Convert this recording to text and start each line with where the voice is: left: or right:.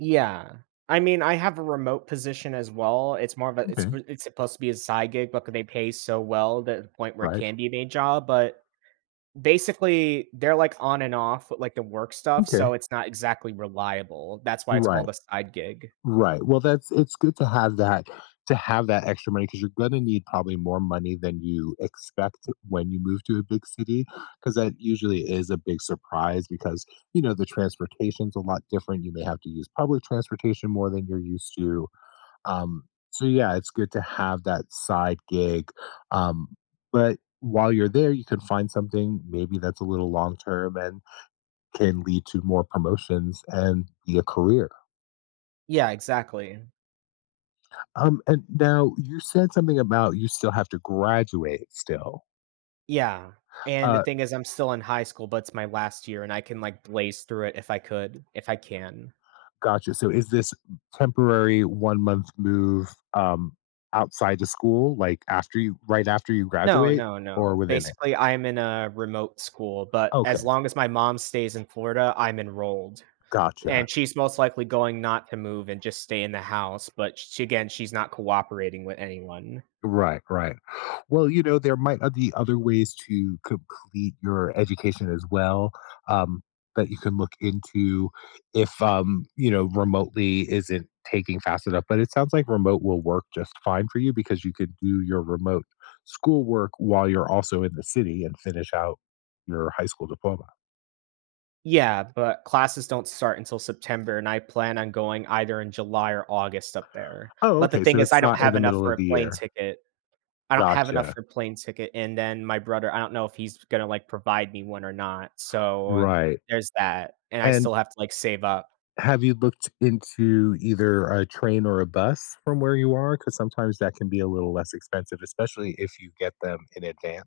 right: Yeah. I mean, I have a remote position as well, it's more of a it's
left: Okay.
right: s it's supposed to be a side gig, but they pay so well that the point where it
left: Right.
right: can be a main job but, basically, they're, like, on and off with, like, the work stuff,
left: Okay.
right: so it's not exactly reliable. That's why it's
left: Right.
right: called a side gig.
left: Right, well, that's it's good to have that to have that extra money 'cause you're gonna need probably more money than you expect when you move to a big city, 'cause that usually is a big surprise, because, you know, the transportation's a lot different, you may have to use public transportation more than you're used to. Um, so, yeah, it's good to have that side gig, um, but while you're there, you can find something maybe that's a little long term, and can lead to more promotions, and be a career.
right: Yeah, exactly.
left: Um, and now you said something about you still have to graduate still
right: Yeah, and the
left: Uh
right: thing is I'm still in high school, but it's my last year, and I can, like, blaze through it if I could if I can.
left: Gotcha. So is this temporary one-month move, um, outside the school, like, after you right after you
right: No,
left: graduate
right: no,
left: or
right: no.
left: within it?
right: Basically, I'm in a remote school, but as
left: Okay.
right: long as my mom stays in Florida, I'm enrolled,
left: Gotcha.
right: and she's most likely going not to move, and just stay in the house, but, sh again, she's not cooperating with anyone.
left: Right, right. Well, you know, there might, uh, be other ways to complete your education as well, um, that you can look into if, um, you know, remotely isn't taking fast enough. But it sounds like remote will work just fine for you, because you could do your remote school work while you're also in the city, and finish out your high school diploma.
right: Yeah, but classes don't start until September, and I plan on going either in July or August up there,
left: Oh,
right: but the
left: okay,
right: thing
left: so
right: is
left: it's
right: I don't
left: not in
right: have
left: the
right: enough
left: middle
right: for
left: of
right: a
left: the
right: plane
left: year.
right: ticket. I don't have enough
left: Gotcha.
right: for a plane ticket, and then my brother I don't know if he's gonna, like, provide me one or not. So
left: Right.
right: there's that, and I
left: And
right: still have to, like, save up.
left: have you looked into either a train or a bus from where you are? 'Cause sometimes that can be a little less expensive, especially if you get them in advance.